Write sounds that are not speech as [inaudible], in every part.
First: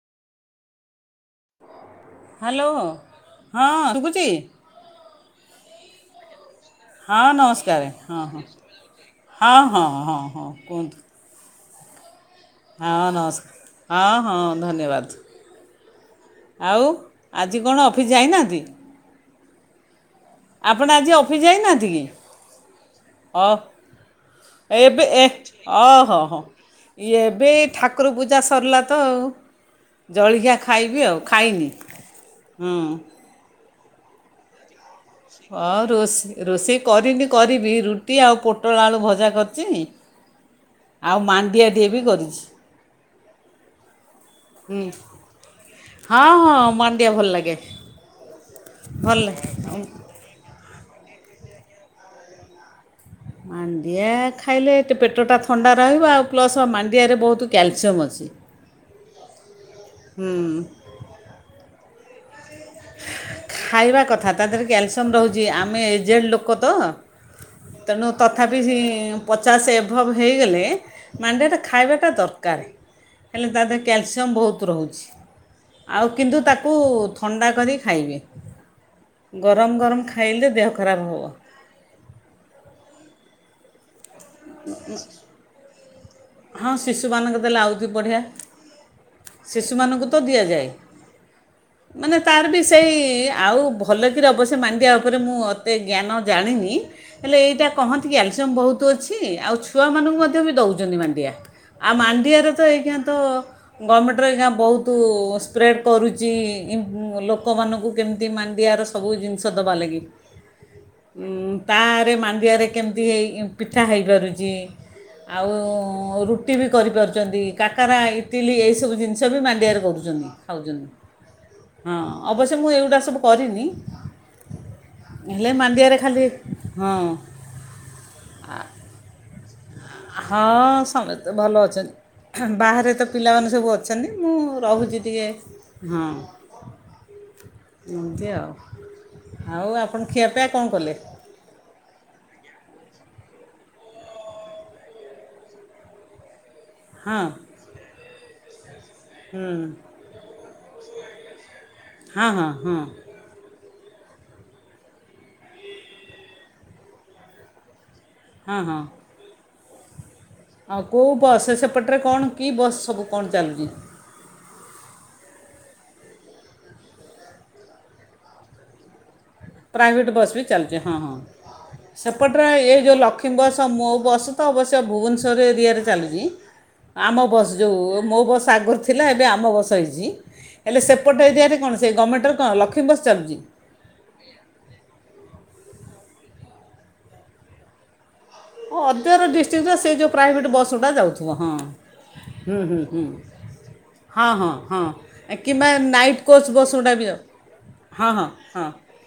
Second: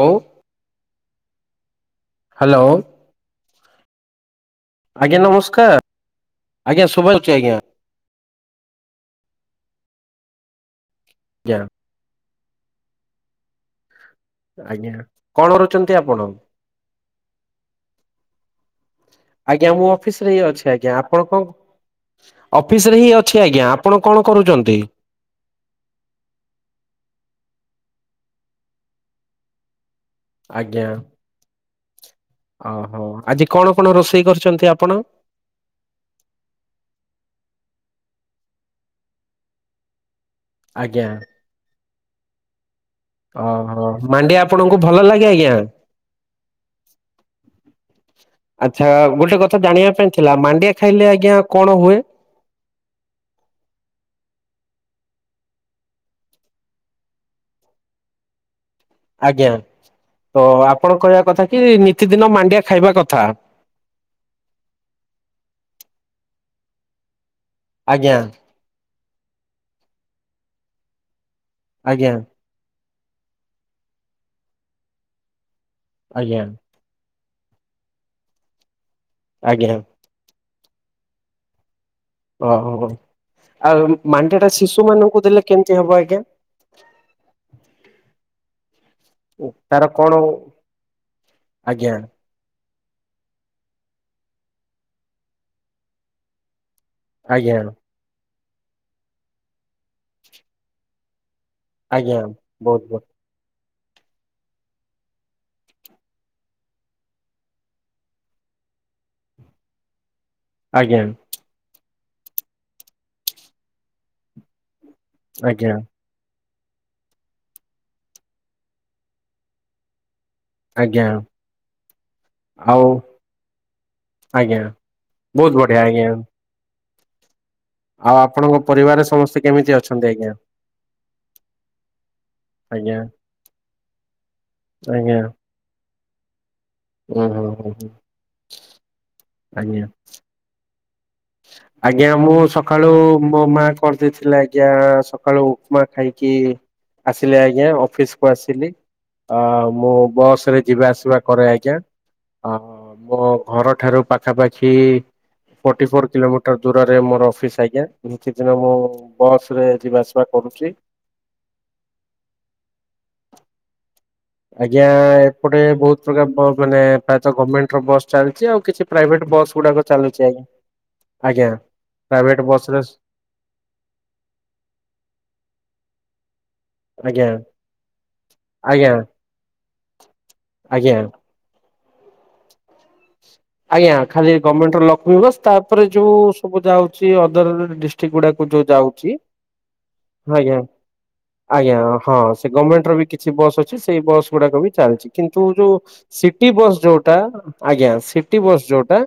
ହଉ। ହ୍ୟାଲୋ ହଁ ଶୁଭୁଚି। ଆଜ୍ଞା ନମସ୍କାର୍ ହଁ ନମସ୍କାର ହଁ ହଁ ହଁ ହଁ ହଁ ହଁ କୁହନ୍ତୁ ଆଂଜ୍ଞା ହଁ ନମସ୍କାର। ହଁ ହଁ ଆଜ୍ଞା। ଧନ୍ୟବାଦ କଣ କରୁଛନ୍ତି ଆପଣ ଆଉ ଆଜି କ ଣ ଅଫିସ୍ ଯାଇନାହାନ୍ତି? ଆଜ୍ଞା ମୁଁ ଅଫିସ ରେ ହିଁ ଅଛି ଆଜ୍ଞା ଆପଣ ଆଜି କଣ ଅଫିସ୍ ଯାଇନାହାନ୍ତି କି? ଅଫିସ ରେ ହିଁ ଅଛି ଆଜ୍ଞା ଆପଣ କଣ କରୁଛନ୍ତି? ଅ ଏବେ ଏଠ୍ ଅହହ ଏଵେ ଏ ଠା କୁର୍ ପୂଜା ସରିଲା ତ ଆଉ ଜଳଖିଆ ଆଜ୍ଞା ଖାଇବି ଆଉ ଖାଇନି [inaudible] ହୁଁ ଆପଣ ରୋଷେଇ କରିଛନ୍ତି ଆପଣ ହଁ ରୋଷେଇ ରୋଷେଇ କରିନି କରିବି ରୁଟି ଆଉ ପୋଟଳ ଆଳୁ ଭଜା କର୍ ଚ ଆଜ୍ଞା ଆଉ ମାଣ୍ଡିଆ ିଏ ବି କରିଛି ଓହୋ ମାଣ୍ଡିଆ ଆପଣଙ୍କୁ ହୁଁ ଭଲ ଲାଗେ ଆଜ୍ଞା [inaudible] ହଁ ହଁ ମାଣ୍ଡିଆ ଭଲ ଲାଗେ ଆଚ୍ଛା ଭଲ ଗୋଟେ କଥା ଜାଣିବା ପାଇଁ ଥିଲା ମାଣ୍ଡିଆ ଖାଇଲେ ଆଜ୍ଞା କଣ ହୁଏ? ମାଣ୍ଡିଆ ଖାଇଲେ ଏତେ ପେଟଟା ଥଣ୍ଡା ରହିବ ଆଉ ପ୍ଲସ୍ ଆ ମାଣ୍ଡିଆରେ ବହୁତ କ୍ୟାଲସିୟମ୍ ଅଛି। ଆଜ୍ଞା ହୁଁ ତ ଆପଣଙ୍କ କହିବା କଥା କି ନିତିଦିନ ମାଣ୍ଡିଆ ଖାଇବା କଥା। ଖାଇବା କଥା ତା ଦେହରେ କାଲସିୟମ୍ ରହୁଛି ଆମେ ଜେଡ ଲୋକ ତ? ତେଣୁ ଆଜ୍ଞା ତଥାପି ସେ ପଚାଶ ଏଭବ ହେଇଗଲେ ମଣ୍ଡିଆ ଟା ଖାଇବାଟା ଆଜ୍ଞା ଦରକାର୍। ହେଲେ ତା ଦେହରେ କ୍ୟାଲସିୟମ୍ ବହୁତ ରହୁଚି। ଆଉ କିନ୍ତୁ ଆଜ୍ଞା ତାକୁ ଅଣ୍ଡା କରି ଖାଇବେ। ଆଜ୍ଞା ଗରମ ଗରମ ଖାଇଲେ ଦେହ ଖରାପ ହଵ। ଓ ହ ହ ଆଉ ମାଣ୍ଡିଆ ଟା ଶିଶୁ ମାନଙ୍କୁ ଦେଲେ କେମିତି ହବ ଆଜ୍ଞା? ଉଁ ଶିଶୁମାନଙ୍କୁ ଦେଲେ ଆଉଦି ବଢିଆ। ତାର ଶିଶୁମାନଙ୍କୁ କଣ ତ ଦିଆଯାାଏ ଆଜ୍ଞା ମାନେ ତାର୍ ବି ସେଇ ଆଉ ଭଲକିରି ଅବଶ୍ୟ ମାଣ୍ଡିଆ ଉପରେ ମୁଁ ଅତେ ଜ୍ଞାନ ଜାଣିନି ହେଲେ ଆଜ୍ଞା ଏଇଟା କହନ୍ତିି କାଲ ବହୁତ ଅଛି। କି ଆଉ ଛୁଆମାନଙ୍କୁ ମଧ୍ୟ ବି ଦେଉଛନ୍ତି ମାଣ୍ଡିଆ। ଆଉ ଆଜ୍ଞା ମାଣ୍ଡିଆରେ ତ ବହୁତ ଏଇଖିନା ବହୁତ ତ ଗଭମେଣ୍ଟର ଆଜ୍ଞା ବହୁତ ସ୍ପ୍ରେଡ଼୍ କରୁଛି ଲୋକମାନଙ୍କୁ କେମିତି ମାଣ୍ଡିଆାର ସବୁ ଜିନିଷ ଦବା ଲାଗି। ଆଜ୍ଞା ଉଁ ତା ମାଣ୍ଡିଆ ରେ କେମିତି ହେଇ ଇଁ ପିଇ ନାଁ ହେଇପାରୁଚି। ଆଉ ଆଜ୍ଞା ରୁ ରୁଟି ବି କରିପାରୁଚନ୍ତି କାକରା ଇଟିଲି ଏଇସବୁ ଜିନିଷ ବି ମାଣ୍ଡିଆରେ କରୁଚନ୍ତି। ଖାଉଚନ୍ତି ଆଜ୍ଞା ହଁ ଅବଶ୍ୟ ମୁଁ ଆଉ ଏଗୁଡ଼ା ସବୁ କରିନି ଆଜ୍ଞା ହେଲେ ବହୁତ ବଢିଆ ମାଣ୍ଡିଆରେ ଆଜ୍ଞା। ଖାଲି ହଁ ଆଉ ଆପଣଙ୍କ ପରିବାରରେ ସମସ୍ତେ କେମିତି ଅଛ? ହଁ ସମସ୍ତେ ଭଲ ଅଛନି। ଫା ବାହାରେ ଆଜ୍ଞା ତ ପିଲାମାନେ ସବୁ ଅ ଛନି ମୁଁ ରହୁଛି ଆଜ୍ଞା ଟିକେ ହଁ। ଉଁ ହୁଁ ହୁଁ ହୁଁ ଏମତି ଆଉ ଆଉ ଆଜ୍ଞା। ଆପଣ ଖିଆ ପିଆ କଣ କଲେ। ଆଜ୍ଞା ମୁଁମ ସକାଳୁ ମୋ ମା କରିଦେଇଥିଲେି ଆଜ୍ଞା ସକାଳୁ ଉପମା ଖାଇକି। ହଁ ଆସିଲି ଆଜ୍ଞା ଅଫିସ କୁ ଆସିଲି ହୁଁ ମୁଁ ବସ ରେ ଯିବା ଆସିବା କରେ ଆଜ୍ଞା ହଁ ହଁ ହଁ ମୋ ଘର ଠାରୁ ପାଖାପାଖି ଫଟି ଫର କିଲୋମିଟର ଦୂରରେ ମୋର ଅଫିସ୍ ଆଜ୍ଞା କିଛି ଦିନ ହଁ ମୁଁ ହଁ ବସ ରେ ଯିବାସିବା ଆଉ କୋଉ ବସ୍ ସେପଟରେ କଣ କି ବସ୍ ସବୁ କଣ ଚାଲୁଛି। ଆଜ୍ଞା ଏପଟେ ବହୁତ ପ୍ରକାର ବ ମାନେ ପ୍ରାୟତ ଗର୍ମେଣ୍ଟର ବସ୍ ଚାଲିଛି ଆଉ କିଛି। ପ୍ରାଇଭେଟ ବସ୍ ଗୁଡାକ ପ୍ରାଇଭେଟ୍ ଚାଲୁଛି ବସ୍ ଆଜ୍ଞା ବି ଚାଲୁଛି ହଁ ହଁ ଆଜ୍ଞା ପ୍ରାଇଭେଟ ସେପଟରେ ବସ ଏ ରେ ଯୋଉ ଲକ୍ଷ୍ମୀ ବସ୍ ମୋ ବସ୍ ତ ଅବଶ୍ୟ ଭୁବନେଶ୍ୱର ଏରିଆରେ ଚାଲୁଚି ଆମ ଆଜ୍ଞା ବସ୍ ଯୋଉ ମୋ ବସ୍ ଆଗରୁ ଆଜ୍ଞା ଥିଲା ଏବେ ଆମ ବସ୍ ହେଇଚି ହେଲେ ଆଜ୍ଞା ସେପଟ ଏରିଆରେ। କଣ ସେ ଗମେଣ୍ଟର କଣ ଲକ୍ଷ୍ମୀ ବସ ଚାଲୁଚି। ଆଜ୍ଞ ଖାଲି ଗମେଣ୍ଟର ଲକ୍ଷ୍ମୀ ବସ୍ ତାପରେ ଯୋଉ ସବୁ ଯାଉଚି ଅଦର ଡିଷ୍ଟ୍ରିକ୍ଟ ଗୁଡାକ। ଯୋଉ ଓ ଯାଉଛି ଅଦର ଡିଷ୍ଟ୍ରିକ୍ଟର ସେ ଯେଉଁ ପ୍ରାଇଭେଟ୍ ଆଜ୍ଞା ବସ୍ ଗୁଡ଼ା ଯାଉଥିବ ହଁ ଆଜ୍ଞା ହଁ ସେ ହୁଁ ହୁଁ ଗମେଣ୍ଟ ର ହୁଁ ବି କିଛି ବସ୍ ଅଛି ସେଇ ବସ୍ ହଁ ହଁ ଗୁଡାକ ବି ଚାଲୁଚି ହଁ କିନ୍ତୁ କିମ୍ବା ଯୋଉ ନାଇଟ୍ ସିଟି କୋଚ୍ ବସ୍ ଗୁଡ଼ା ବି ଯୋଉଟା ଯାଉ ଆ୍ଞା ହଁ ହଁ ସିଟି ବସ୍ ହଁ ଯୋଉଟା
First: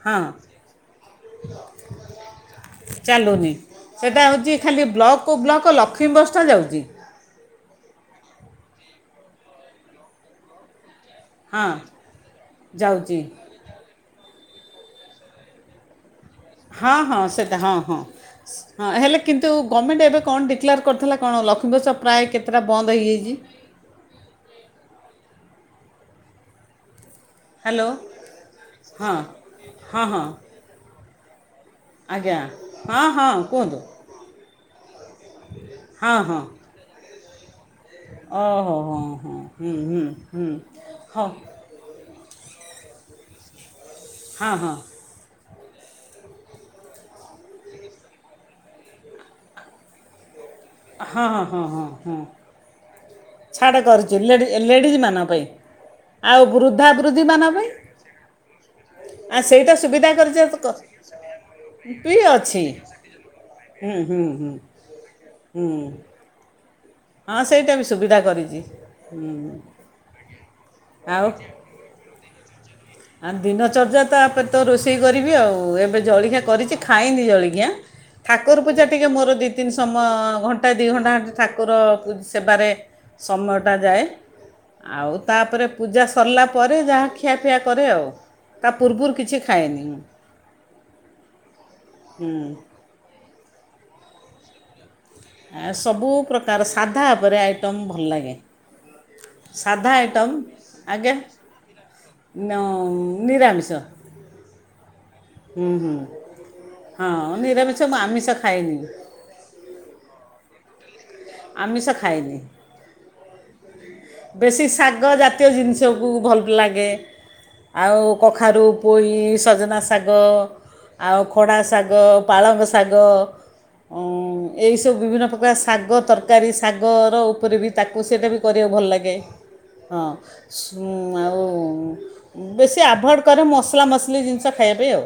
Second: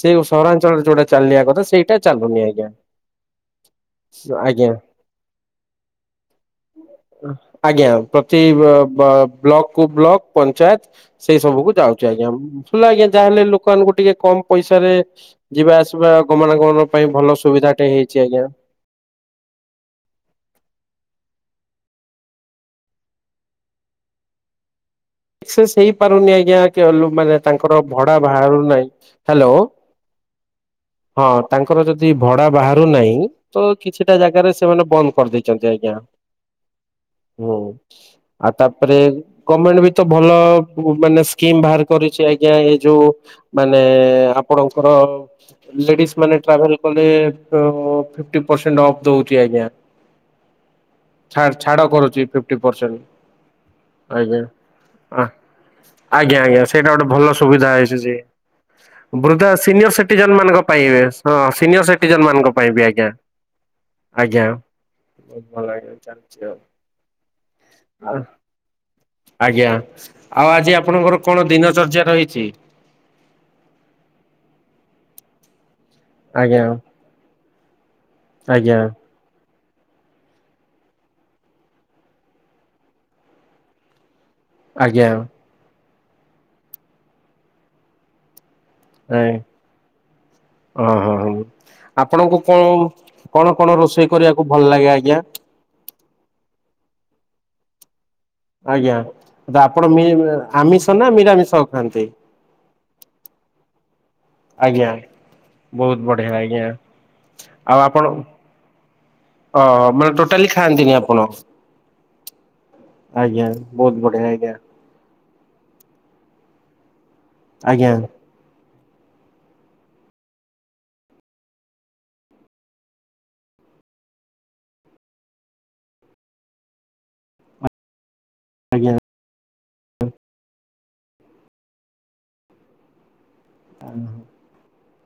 ସେ ହଁ ସହରାଞ୍ଚଳରେ ଯୋଉଟା। ଚାଲିବା କଥା ସେଇଟା ଚାଲୁନି ଆଜ୍ଞା ଚାଲୁନି ସେଟା ହେଉଛି ଆଜ୍ଞା ଖାଲି ବ୍ଲକକୁ ବ୍ଲକ ଲକ୍ଷ୍ମୀ ବସ୍ଟା ଯାଉଛି ଆଜ୍ଞା ପ୍ରତି ବ ବ। ବ୍ଲକ କୁ ବ୍ଲକ ପଞ୍ଚାୟତ ସେଇ ହଁ ସବୁକୁ ଯାଉଛି ଆଜ୍ଞା ଭୁଲ ଆଜ୍ଞା ଯାଉଛି ଯାହାହେଲେ ଲୋକ ଟିକେ କମ ପଇସାରେ ଯିବା ଆସିବା ଗମନାଗମନ ହଁ ପାଇଁ ହଁ ଭଲ ସେଟା ହଁ ସୁବିଧାଟେ ହଁ ହେଇଛି ଆଜ୍ଞା ହେଲେ କିନ୍ତୁ ଗମେଣ୍ଟ ଏବେ କଣ ଡିକ୍ଲେଆର୍ କରିଥିଲା କଣ ଲ ଲକ୍ଷ୍ମୀ ବସ୍ ପ୍ରାୟ କେତେଟା ବନ୍ଦ ହେଇଯାଇଛି । ସକ୍ସେସ୍ ହେଇପାରୁନି ଆଜ୍ଞା ମାନେ ତାଙ୍କର ହ୍ୟାଲୋ ଭଡା ବାହାରୁ ନାହିଁ ହଁ ହ୍ୟାଲୋ ହଁ ହଁ ହଁ। ତାଙ୍କର ଯଦି ଆଜ୍ଞା ଭଡା ବାହାରୁ ହଁ ନାହିଁ ହଁ ତ କୁହନ୍ତୁ କିଛିଟା ଜାଗାରେ ସେମାନେ ବନ୍ଦ କରି ଦେଇଛନ୍ତି ଆଜ୍ଞା । ହଁ ହଁ ହୁଁ ଆଉ ଓହୋ ତାପରେ ହଁ ହଁ ହୁଁ ଗମେଣ୍ଟ ବି ହୁଁ ତ ଭଲ ହୁଁ ମାନେ ହଉ ସ୍କିମ ବାହାର କରି ଆଜ୍ଞା ଏ ଯୋଉ ମାନେ ମାନେ ହଁ ହଁ ହଁ ଆପଣଙ୍କର ଲେଡିସ୍ ମାନେ ଟ୍ରାଭେଲ କଲେ ଫିଫ୍ଟି ପର୍ସେଣ୍ଟ ଅଫ୍ ଦଉଚି ଆଜ୍ଞା। ହଁ ଛାଡ ହଁ ହଁ ଛାଡ ହଁ କରୁଛି ଫିଫଟି ପରସେଣ୍ଟ। ଛାଡ଼ କରୁଚି ଆଜ୍ଞା। ଲେଡି ଲେଡିଜ୍ ମାନଙ୍କ ପାଇଁ ଆଜ୍ଞା ଆଉ ଆଜ୍ଞା ବୃଦ୍ଧା ସେଇଟା ଗୋଟେ ବୃଦ୍ଧି ଭଲ ମାନଙ୍କ ପାଇଁ ସୁବିଧା ହେଇଛି ଯେ। [inaudible] ଆ ବୃଦ୍ଧା ସେଇଟା ସିନିୟର ସୁବିଧା କରି ସିଟିଜେନ ମାନଙ୍କ ପାଇଁ ହଁ ସିନିୟର ସିଟିଜେନ ମାନଙ୍କ ଅଛି ପାଇଁ ବି ଆଜ୍ଞା ହୁଁ ହୁଁ ଆଜ୍ଞା ହୁଁ ହୁଁ ଭଲଭାବେ ଚାଲିଚି ଆଉ। ହଁ ସେଇଟା ବି ସୁବିଧା କରିଚି ହୁଁ ଆଜ୍ଞା । ଆଉ ଆଜି ଆପଣଙ୍କର କଣ ଦିନଚର୍ଯ୍ୟା ରହିଛି? ଆ ଦିନଚର୍ଯ୍ୟା ତାପରେ ତ ରୋଷେଇ କରିବି ଆଉ ଏବେ ଜଳଖିଆ ଆଜ୍ଞା କରିଛି ଖାଇନି ଜଳଖିଆ ଠାକୁର ଆଜ୍ଞା ପୂଜା ଟିକେ ମୋର ଦି ଦୁଇ ତିନି ସମୟ ଘଣ୍ଟାଏ ଦୁଇ ଘଣ୍ଟା ଖଣ୍ଡେ ଠାକୁର ସେବାରେ ସମୟଟା ଯାଏ । ଆଜ୍ଞା ଆଉ ତାପରେ ପୂଜା ସରିଲା ପରେ ଯାହା ଖିଆପିଆ କରେ ଆଉ। ତା ପୂର୍ବରୁ ଆଁ କିଛି ଖାଏନି [inaudible] ଓହୋ ହଁ ହଉ ଆପଣଙ୍କୁ କଣ କଣ କଣ ରୋଷେଇ କରିବାକୁ ଭଲ ଲାଗେ ଆଜ୍ଞା। ଆ ସବୁ ପ୍ରକାର ସାଧା ଉପରେ ଆଇଟମ ଭଲଲାଗେ। ଆଜ୍ଞା ଆପଣ ଆମିଷ ନା ଆଜ୍ଞା ନିରାମିଷ ଖାଆନ୍ତି? [inaudible] ନ- ନିରାମିଷ ଆଜ୍ଞା। ହୁଁ ହୁଁ ବହୁତ ବଢିଆ ଆଜ୍ଞା ହଁ ନିରାମିଷ ଆଉ ମୁଁ ଆପଣ ଆମିଷ ଖାଏନି [inaudible] ଅ ମାନେ ଟୋଟାଲି ଖାଆନ୍ତିିନି ଆଉ ଆମିଷ ଖାଏନି ଆଜ୍ଞା ବହୁତ ବଢିଆ [inaudible] ଆଜ୍ଞା ବେଶୀ ଶାଗ ଜା ତୀୟ ଜିନିଷକୁ ଭଲଲାଗେ। ଆଜ୍ଞା ଆଉ କଖାରୁ ପୋଇ, ସଜନା ଶାଗ, ଆଉ ଖଡ଼ା ଶାଗ, ପାଳଙ୍ଗ ଶାଗ, ଅଁ ଏଇସବୁ ବିଭିନ୍ନ ପ୍ରକାର ଶାଗ ତର କାରୀ ଶାଗର ଉପରେ ବି ତାକୁ ସେଟା ବି କରିବା ଭଲ ଆଜ୍ଞା। ଲାଗେ। ହଁ ସୁଂ ଆଉ ବେଶୀ ଆଭୁଏଡ କରି ମସଲା ମସଲି ଜିନିଷ ଖାଇବା ପାଇଁ ଆଉ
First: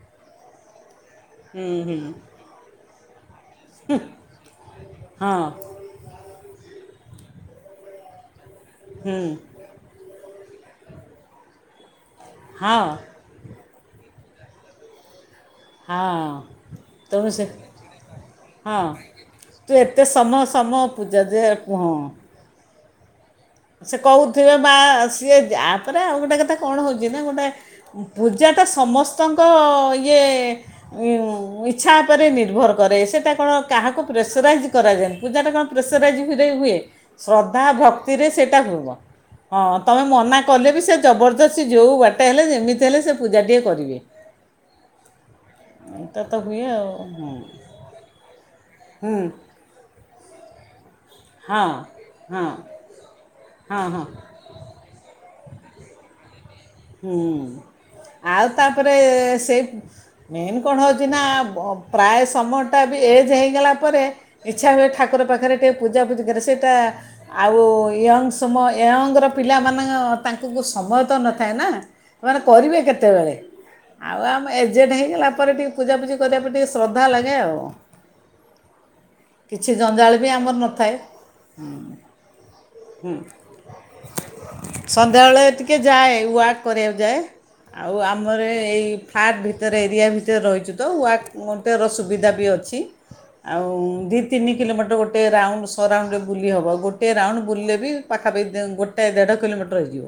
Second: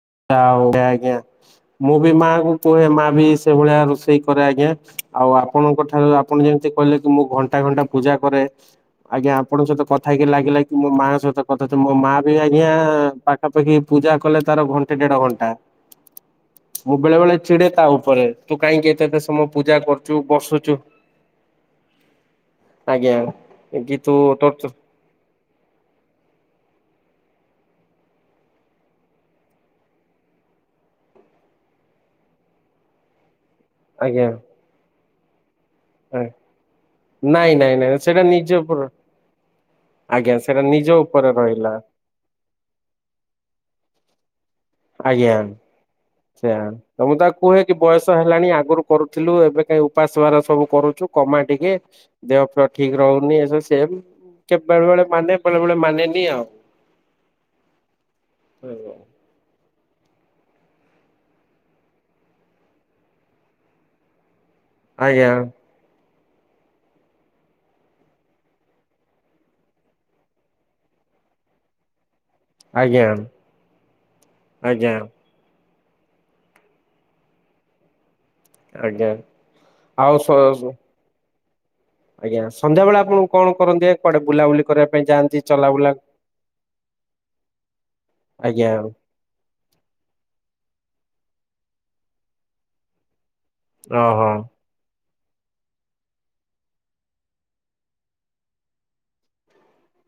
[unintelligible] ଆଜ୍ଞା ହୁଁ ମୁଁ ହୁଁ ବି ମାଙ୍କୁୁ କୁହେ ମା ବିଶ ସେଇ ଭଳିଆ ରୋଷେଇ କରେ ଆଙ୍ଗ୳୲ ଆଉ ହଁ ଆପଣଙ୍କ ଠାରୁ ଆ ଆପଣ ଯେମିତି କହିଲେ କି ମୁଁ ଘଣ୍ଟା ଘଣ୍ଟା ପୂଜା କରେ ହୁଁ ଆଜ୍ଞା ଆପଣଙ୍କ ସହିତ କଥା ହେଇକି ଲାଗିଲା କି ମୋ ମାଆ ସହିତ କଥା ମୋ ମା ସିଏ ଆଜ୍ଞା ହଁ ପାଠ [unintelligible] ପୂଜା କଲେ ତାର ଘ ଦେଢ଼ ଘଣ୍ଟା ହଁ ମୁଁ ବେଳେ ତମ ବେଳେ ସେ ଚିଡେ ତା ଉପରେ ତୁ ହଁ କାହିଁକି ଏତେ ଏତେ ସମୟ ପୂଜା ତୁ ଏତେ କରୁଚୁ ସମୟ ବସୁଚୁ ସମୟ ପୂଜା ଯେ ହଁ ଆଜ୍ଞା କି ସେ ତୁ ତୋର କହୁଥିବେ ତ ମା ସିଏ ଯା ଆପରେ ଆଉ ଗୋଟେ କଥା କଣ ହଉଛି ନା ଗୋଟେ ପୂଜାଟା ସମସ୍ତଙ୍କ ଇଏ ଇଚ୍ଛା ଉପରେ ନିର୍ଭର କରେ ସେଟା କଣ କାହାକୁ ଆଜ୍ଞା ପ୍ରେସରାଇଜ୍ କରାଯାଏ ପୂଜାଟା କଣ ପ୍ରେସରାଇଜରେ ହୁଏ ନାଇଁ ଶ୍ରଦ୍ଧା ନାଇଁ ନାଇଁ ଭକ୍ତିରେ ନିଜ ସେଇଟା ଉପର ହବ ହଁ ତମେ ଆଜ୍ଞା ମନା ସେଇଟା କଲେ ବି ନିଜ ସେ ଉପରେ ଜବରଦସ୍ତି ରହିଲା ଯେଉଁ ବାଟେ ହେଲେ ଯେମିତି ହେଲେ ସେ ପୂଜାଟିଏ କରିବେ। ଆଜ୍ଞା ଏଇଟା ତ ହୁଏ ଆଉ ସେୟାପା ମୁଁ ତା ହୁଁ କୁହେ କି ବୟସ ହେଲାଣି ଆଗରୁ ହୁଁ କରୁଥିଲୁ ଏବେ କାହି ଉପାସ ସବୁ କରୁଚୁ। କମା ହଁ ଟିକେ ହଁ ଦେହ ପେହ ଠିକ ରହୁନି ଏସବୁ ହଁ ସେବି ହଁ କେବେଳେ ବେଳେ ମାନେ ବେଳେ ବେଳେ ମାନେନି ଆଉ ହୁଁ ଆଉ ତାପରେ ସେ ମେନ କଣ ହଉଚି ନା ପ୍ରାୟ ସମୟଟା ବି ଏଜ୍ ହେଇଗଲା ପରେ ଇଚ୍ଛା ହୁଏ ଠାକୁର ଆଜ୍ଞା ପାଖରେ ଟିକେ ପୂଜା ପୁଜି ଆରେ ସେଇଟା ଆଉ ୟଙ୍ଗ୍ ସମ ୟଙ୍ଗ୍ ର ପିଲାମାନଙ୍କ ତାଙ୍କୁ ସମୟ ତ ନ ଥାଏ ନା ସେମାନେ କରିବେ ଆଜ୍ଞା କେତେବେଳେ ଆଉ ଆମେ ଏଜେଡ୍ ଆଜ୍ଞା ହେଇଗଲା ପରେ ଟି ପୂଜାପୂଜି କରିବା ପାଇଁ ଟିକେ ଶ୍ରଦ୍ଧା ଲାଗେ ଆଉ ଆଜ୍ଞା ଆଉ ସ ହୁଁ। ଆଜ୍ଞା। ସନ୍ଧ୍ୟାବେଳେ ଆପଣ କଣ କରନ୍ତି କୁଆଡେ ବୁଲାବୁଲି କରିବା ପାଇଁ ଯାଆନ୍ତି ଚଲାବୁଲା କରିଆକୁ ଯାଏ। ଆଉ ଆମର ଆଜ୍ଞା ଏଇ ଫାଲର୍ଟ ଭିତ ଭିତର ଏରିଆ ଭିତରେ ରହିଛୁ ତ ୱାର୍କର ସୁବିଧା ବି ଅଛି। ଆଉ ଦି ଓହୋ ତିନି କିଲୋମିଟର ଗୋଟେ ଗୋଟେ ରାଉଣ୍ଡ ସରାଉଣ୍ଡ ରେ ବୁଲି ହବ ଗୋଟେ ରାଉଣ୍ଡ ବୁଲିଲେ ବି ପାଖାପାଖି ଗୋଟେ ଦେଢ଼ କିଲୋମିଟର ହେଇଯିବ।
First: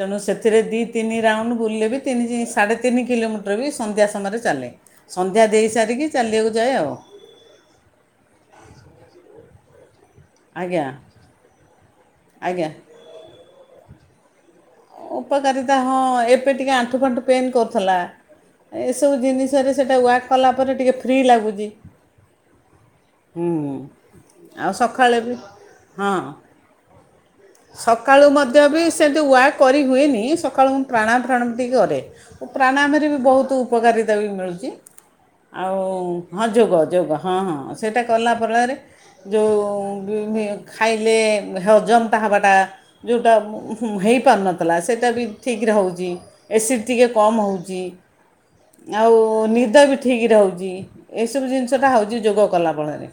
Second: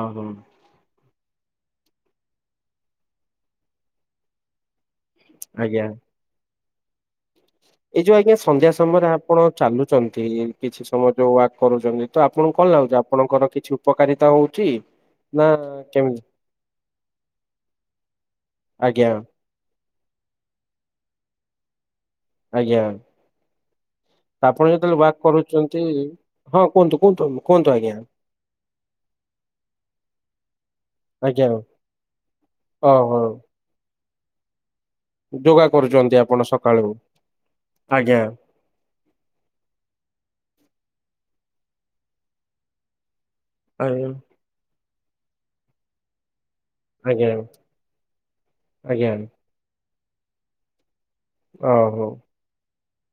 ତେଣୁ ଓହୋ ସେଥିରେ ଦି ତିନି ରାଉଣ୍ଡ ବୁଲିଲେ ବି ତିନି ସାଢ଼େ ତିନି କିଲୋମିଟର ବି ସନ୍ଧ୍ୟା ସମୟରେ ଚାଲେ। ସନ୍ଧ୍ୟା ଦେଇ ଆଜ୍ଞା। ସାରିକି ଚାଲିିବାକୁ [unintelligible] ଏଇ ଯୋଉ ଆଜ୍ଞା ସନ୍ଧ୍ୟା ସମୟରେ ଆପଣ ଚାଲୁ ଛନ୍ତି ଆଜ୍ଞା କିଛି ସମୟ ଯୋଉ ୱାକ୍ କରୁଛନ୍ତି ତ ଆପଣଙ୍କୁ କଣ ଆଜ୍ଞା ଲାଗୁଛି ଆପଣଙ୍କର କିଛି ଉପକାରିତା ହଉ ଉପକାରିତା ହଁ ଏବେ ଟିକେ ଆଣ୍ଠୁ ଫାଣ୍ଠୁ ପେନ୍ କରୁଥିଲା [inaudible] ଆଜ୍ଞା ଏସବୁ ଜିନିଷରେ ସେଇଟା ୱାକ୍ କଲା ପରେ ଟିକେ ଫ୍ରି ଲାଗୁଛି। ଆଜ୍ଞା ହୁଁ। [inaudible] ଆଉ ଆପଣ ଯେତେବେଳେ ସକାଳେ ୱାକ୍ ବି କରୁଛନ୍ତି ହଁ କୁହନ୍ତୁ କୁହନ୍ତୁ କୁହନ୍ତୁ ଆଜ୍ଞା। ସକାଳୁ ମଧ୍ୟ ବି ସେମିତି ୱକ୍ କରିହୁଏନି ସକାଳୁ ପ୍ରାଣାୟମ୍ ଆଜ୍ଞା ଫ୍ରାଣାୟମ୍ ଟିକେ କରେ ଓ ପ୍ରାଣାୟମ୍ ରେ ବି ଓହୋ ବହୁତ ଉପକାରୀତା ବି ମିଳୁଛି। ଯୋଗା ଆଉ କରୁଛନ୍ତି ଆପଣ ହଁ ଯୋଗ ସକାଳୁ ଯୋଗ ହଁ ହଁ ସେଇଟା ଆଜ୍ଞା କଲା ଫଳରେ ଯୋଉ ଖାଇଲେ ହଜମ୍ ଟା ହବାଟା ଯୋଉଟା ଆଜ୍ଞା ହେଇପାରୁନା ଆଉ ସେଇଟା ବି ଠିକ୍ ରେ ହଉଛି। ଏସିଡ଼ ଟିକେ ଆଜ୍ଞା କମ୍ ହଉଛି, [inaudible] ଆଜ୍ଞା ଆଉ ନିଦ ବି ଠି ଠିକ୍ ରହୁଛି। ଏସବୁ ଜିନିଷଟା ଓହୋ ହଉଛି ଯୋଗ କଲା ଫଳ ଏ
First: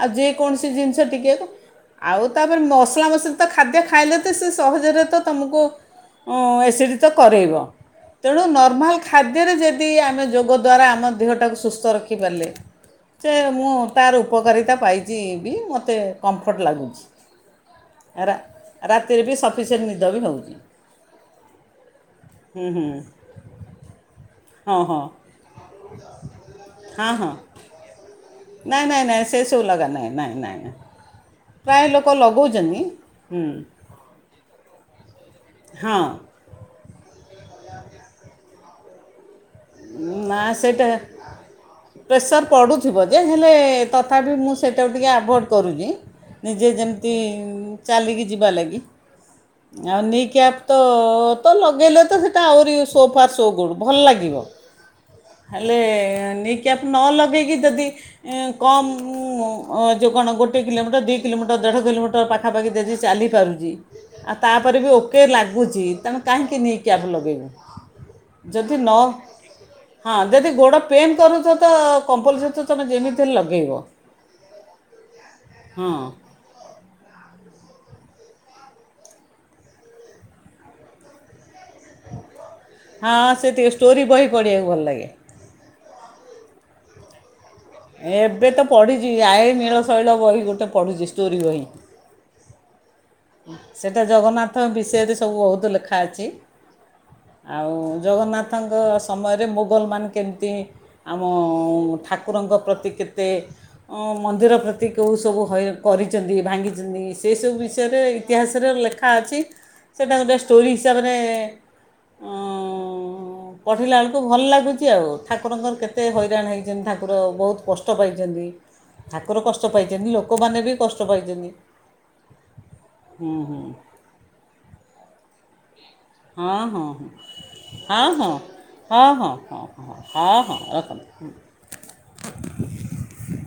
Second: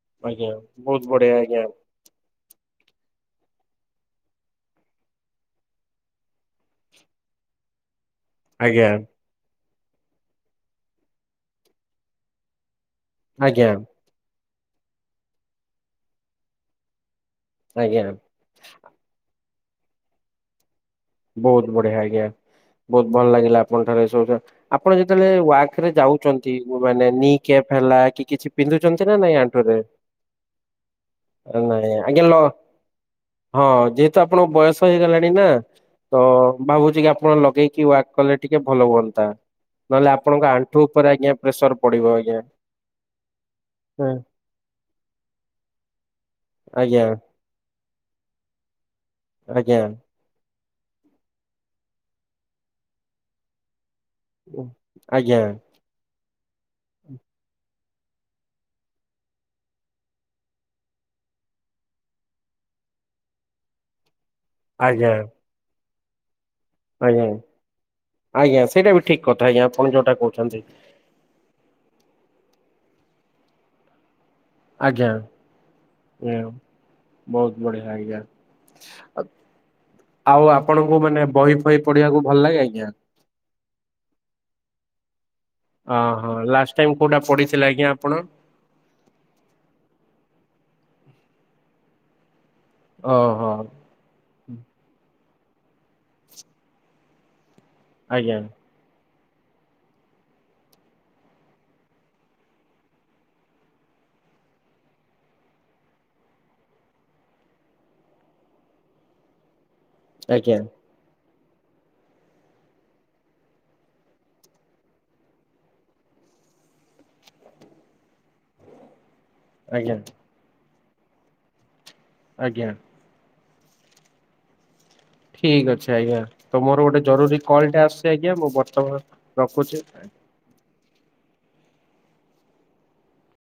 ଆଉ ଯେ ଆଜ୍ଞା କୌଣସି ଜିନିଷ ବହୁତ ଟିକେ ବଢିଆ ଆଜ୍ଞା ଆଉ ତାପରେ ମ ମସଲା ମସଲି ତ ଖାଦ୍ୟ ଖାଇଲେ ତ ସେ ସହଜରେ ତ ତମୁକୁ ଉଁ ଏସିଡି ତ କରେଇବ। ତେଣୁ ଆଜ୍ଞା ନର୍ମାଲ ଖାଦ୍ୟରେ ଯେ ତି ଆମେ ଯୋଗ ଦ୍ୱାରା ଆମ ଦେହଟାକୁ ସୁସ୍ଥ ରଖିପାରିଲେ ସେ ମୁଁ ଆଜ୍ଞା ତାର ଉ ଉପକାରିତା ପାଇଛି, ବି ମୋତେ କମ୍ଫର୍ଟ ଲାଗୁଛି। ଆଜ୍ଞା ରା ରାତିରେ ବି ସ ସେ ନିଦ ବି ହଉନି। ବହୁତ ବଢିଆ ଆଜ୍ଞା ହୁଁ ବହୁତ ଭଲ ଲାଗିଲା ଆପଣଙ୍କ ଠାରୁ ଏ ସବୁ ସୁ ହଁ ଆପଣ ହଁ ଯେତେବେଳେ ୱାର୍କରେ ଯାଉଛନ୍ତି, ହଁ ମାନେ ନି ହଁ କେପ ହେଲା କି କିଛି ନାଇଁ ପିନ୍ଧୁଛନ୍ତି ନାଇଁ ନା ନାଇଁ ସେ ସବୁ ଲଗା ନାଇଁ ନାଇଁ ନାଇଁ। ଏ ପ୍ରାୟ ନାଇଁ ଲୋକ ଆଜ୍ଞା ଲ ଲଗାଉଛନ୍ତି ହୁଁ [inaudible] ହଁ ଯେହେତୁ ଆପଣଙ୍କ ବୟସ ହେଇଗଲାଣି ନା ହଁ ତ ଭାବୁଛି କି ଆପଣ ଲ ଲଗେଇକି ୱାର୍କ କଲେ ଟିକେ ଭଲ ହୁଅନ୍ତା। ନହେଲେ ନା ଆପଣଙ୍କ ଆଣ୍ଠୁ ସେଇଟା ଉପରେ ଆଜ୍ଞା ପ୍ରେସର ପଡିବ ଆଜ୍ଞା ପ୍ରେସର ପଡ଼ୁଥିବ ଯେ ହେଲେ ହଁ ତଥାପି ମୁଁ ସେଇଟାକୁ ଟିକଏ ଆଭଏଡ଼ କରୁଛିି। ନିଜେ ଆଜ୍ଞା ଯେମିତି ଚାଲିକି ଯିବା ଲାଗି ଆଜ୍ଞା। ଆଉ ନି କ୍ୟାପ ତ ତ ଲଗେଇଲେ ତ ସେଇଟା ଆହୁରି ସୋ ଫାର ସୋ ଗୁଡ଼ ଭଲ ଲାଗିବ। ଆଜ୍ଞା ହେଲେ ନି କ୍ୟାପ ନ ଲଗେଇକି ଯଦି ଉଁ କମ ଉ ଯୋଉ କଣ ଗୋଟଏ କିଲୋମିଟର ଦି କିଲୋମିଟର ଦେଢ଼ କିଲୋମିଟର ପାଖାପାଖି ଯଦି ଚାଲିପାରୁଛି ଆଉ ତାପରେ ବି ଆଜ୍ଞା ଓକେ ଲାଗୁଚି କାହିଁକି ନି କ୍ୟାପ ଆଜ୍ଞା। ଲଗେଇବୁ ଆଜ୍ଞା ଯଦି ସେଇଟା ନ ବି ଠିକ କଥା ଆଜ୍ଞା ଆପଣ [inaudible] ଯୋଉଟା ହଁ ଯଦି କହୁଛନ୍ତି ଗୋଡ ପେନ କରୁଛି ତ କମ୍ପଲ ଲେ ତ ତମେ ଯେମିତି ହେଲେ ଲଗେଇବ। ଆଜ୍ଞା ହଁ ଏୟା ବହୁତ ବଢିଆ ଆଜ୍ଞା। ଆ ଆଉ ଆପଣଙ୍କୁ ମାନେ ବହି ଫହି ପଢିବାକୁ ଭଲ ଲାଗେ ଆଜ୍ଞା? ହଁ ସିଏ ଟିକେ ଷ୍ଟୋରି ବହି ପଢିବାକୁ ଭଲ ଲାଗେ। ଅ ହଁ ଲାଷ୍ଟ ଟାଇମ କୋଉଟା ପଢି ଏବେ ତ ପଢିଛି ଆଏ ନୀଳ ଶୈଳ ବହି ଗୋଟେ ପଢ଼ୁଛି ଷ୍ଟୋରି ବହି। ଓହୋ ସେଟା ଜଗନ୍ନାଥଙ୍କ ବିଷୟରେ ସବୁ ବହୁତ ଲେଖା ଅଛି । ଆଉ ଆଜ୍ଞା ଜଗନ୍ନାଥଙ୍କ ସମୟରେ ମୋଗଲମାନେ କେମିତି ଆମ ଠାକୁରଙ୍କ ପ୍ରତି କେତେ ମନ୍ଦିର ପ୍ରତି କୋଉ ସବୁ କରିଛନ୍ତି ଭାଙ୍ଗିଛନ୍ତି ସେସବୁ ବିଷୟ ରେ ଇତିହାସର ଲେଖା ଅଛି। ସେଇଟା ଗୋଟେ ଆଜ୍ଞା ଷ୍ଟୋରି ହିସାବରେ ଅ ପଢିଲା ବେଳକୁ ଭଲ ଲାଗୁଛି ଆଉ ଠାକୁରଙ୍କର କେତେ ହଇରାଣ ହେଇଛନ୍ତି ଠାକୁର ବହୁତ କଷ୍ଟ ପାଇଛନ୍ତି ଠାକୁର କଷ୍ଟ ଆଜ୍ଞା ପାଇଛନ୍ତି ଲୋକମାନେ ବି କଷ୍ଟ କଷ୍ଟ ପାଇଛନ୍ତି। ଆଜ୍ଞା । ହୁଁ ହୁଁ। ଠିକ ଅଛି । ଆଜ୍ଞା ହଁ ତ ମୋର ହଁ ଗୋଟେ ଜରୁରୀ କଲ୍ ଟା ହଁ ଆସୁଛି ହଁ ଆଜ୍ଞା ମୁଁ ବର୍ତ୍ତମାନ ହଁ ହଁ ହଁ ରଖୁଛି। ହଁ ହଁ [inaudible] [unintelligible]